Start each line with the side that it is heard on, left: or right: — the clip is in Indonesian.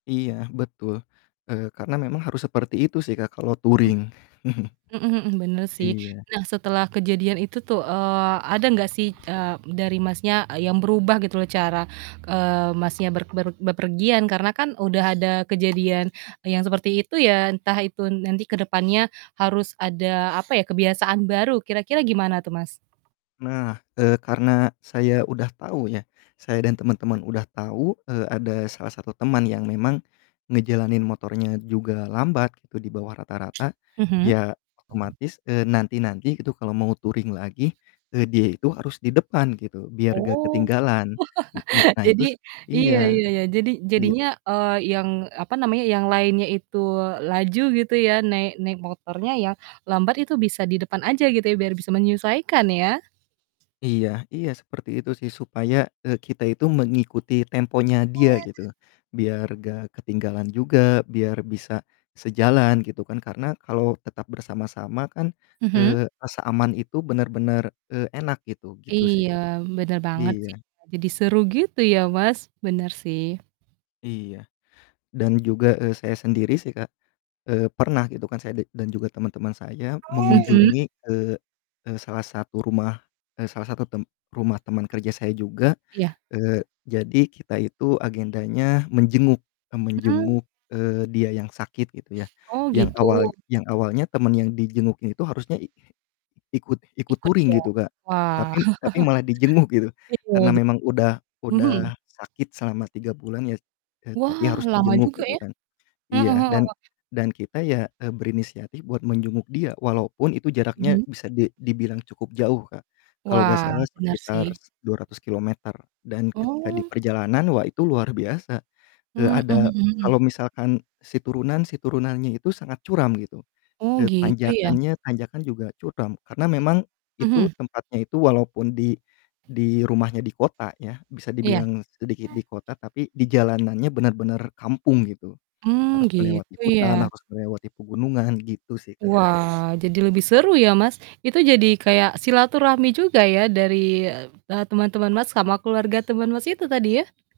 left: Iya betul. Eee, karena memang harus seperti itu sih Kak kalau
right: M
left: touring.
right: mhm mhm, bener sih.
left: Iya.
right: Nah setelah kejadian itu tuh, eee, ada nggak sih, eee, dari Masnya, e yang berubah gitu loh cara, eee, Masnya ber ber berpergian karena kan udah ada kejadian, e yang seperti itu ya entah itu nanti ke depannya harus ada apa ya, kebiasaan baru, kira-kira gimana tuh, Mas?
left: Nah, eee, karena saya udah tahu ya saya dan teman-teman udah tahu, eee, ada salah satu teman yang memang ngejalanin motornya juga lambat gitu di bawah rata-rata,
right: Mhm.
left: ya otomatis, eee, nanti-nanti itu kalo mau touring lagi, eee, dia itu harus di depan gitu biar gak
right: Oh.
left: ketinggalan. N na nah
right: jadi
left: itu
right: iya
left: iya,
right: iya iya. Jadi
left: iya.
right: jadinya, eee, yang apa namanya yang lainnya itu laju gitu ya naik naik motornya ya lambat itu bisa di depan aja gitu ya biar bisa menyesuaikan ya.
left: Iya iya seperti itu sih supaya, eee, kita itu mengikuti temponya dia gitu, biar gak ketinggalan juga, biar bisa sejalan gitu kan, karena kalau tetap bersama-sama kan,
right: Mhm.
left: eee, rasa aman itu bener-bener, eee, enak gitu, gitu sih,
right: Iya,
left: Kak.
right: bener banget
left: Iya.
right: sih. Jadi seru gitu ya Mas, bener sih.
left: Iya. Dan juga, eee, saya sendiri sih Kak, eee, pernah gitu kan saya da dan juga teman-teman saya
right: Mhm.
left: mengunjungi, eee eee, salah satu rumah eee, salah satu tem rumah teman kerja saya juga,
right: Iya.
left: eee, jadi kita itu agendanya menjenguk, eee,
right: Mmm.
left: menjenguk, eee, dia yang sakit gitu ya.
right: Oh,
left: Yang
right: gitu?
left: awal yang awalnya temen yang dijenguknya itu harusnya i ikut ikut
right: Ikut
left: touring
right: dia.
left: gitu, Kak.
right: Wah
left: Tapi tapi malah dijenguk gitu.
right: iya
left: Karena
right: jep
left: memang udah
right: mhm.
left: udah sakit selama 3 bulan ya, e tapi
right: Wah
left: harus
right: lama
left: dijenguk
right: juga
left: gitu
right: ya.
left: kan,
right: Mhm
left: iya. Dan
right: mhm.
left: dan kita ya, e berinisiatif buat menjenguk dia walaupun itu jaraknya
right: Mhm.
left: bisa di dibilang cukup jauh, Kak. Kalau gak
right: Wah,
left: salah
right: bener
left: sekitar
right: sih.
left: 200 kilometer dan ketika
right: Oh.
left: diperjalanan, wah itu luar biasa, eee,
right: Mmm, mhm
left: ada kalau
right: mhm.
left: misalkan si turunan si turunannya itu sangat curam gitu,
right: Oh
left: e
right: gitu ya?
left: tanjakannya, tanjakan juga curam. Karena memang itu
right: Mhm.
left: tempatnya itu walaupun di di rumahnya di kota ya, bisa
right: Iya.
left: dibilang sedikit di kota, tapi di jalanannya bener-bener kampung gitu.
right: Mmm,
left: Harus melewati
right: gitu
left: hutan,
right: ya?
left: harus melewati pegunungan, gitu sih, Kak.
right: Wah, jadi lebih seru ya Mas. Itu jadi kayak silaturahmi juga ya dari, e eee, teman-teman Mas sama keluarga teman Mas itu tadi ya?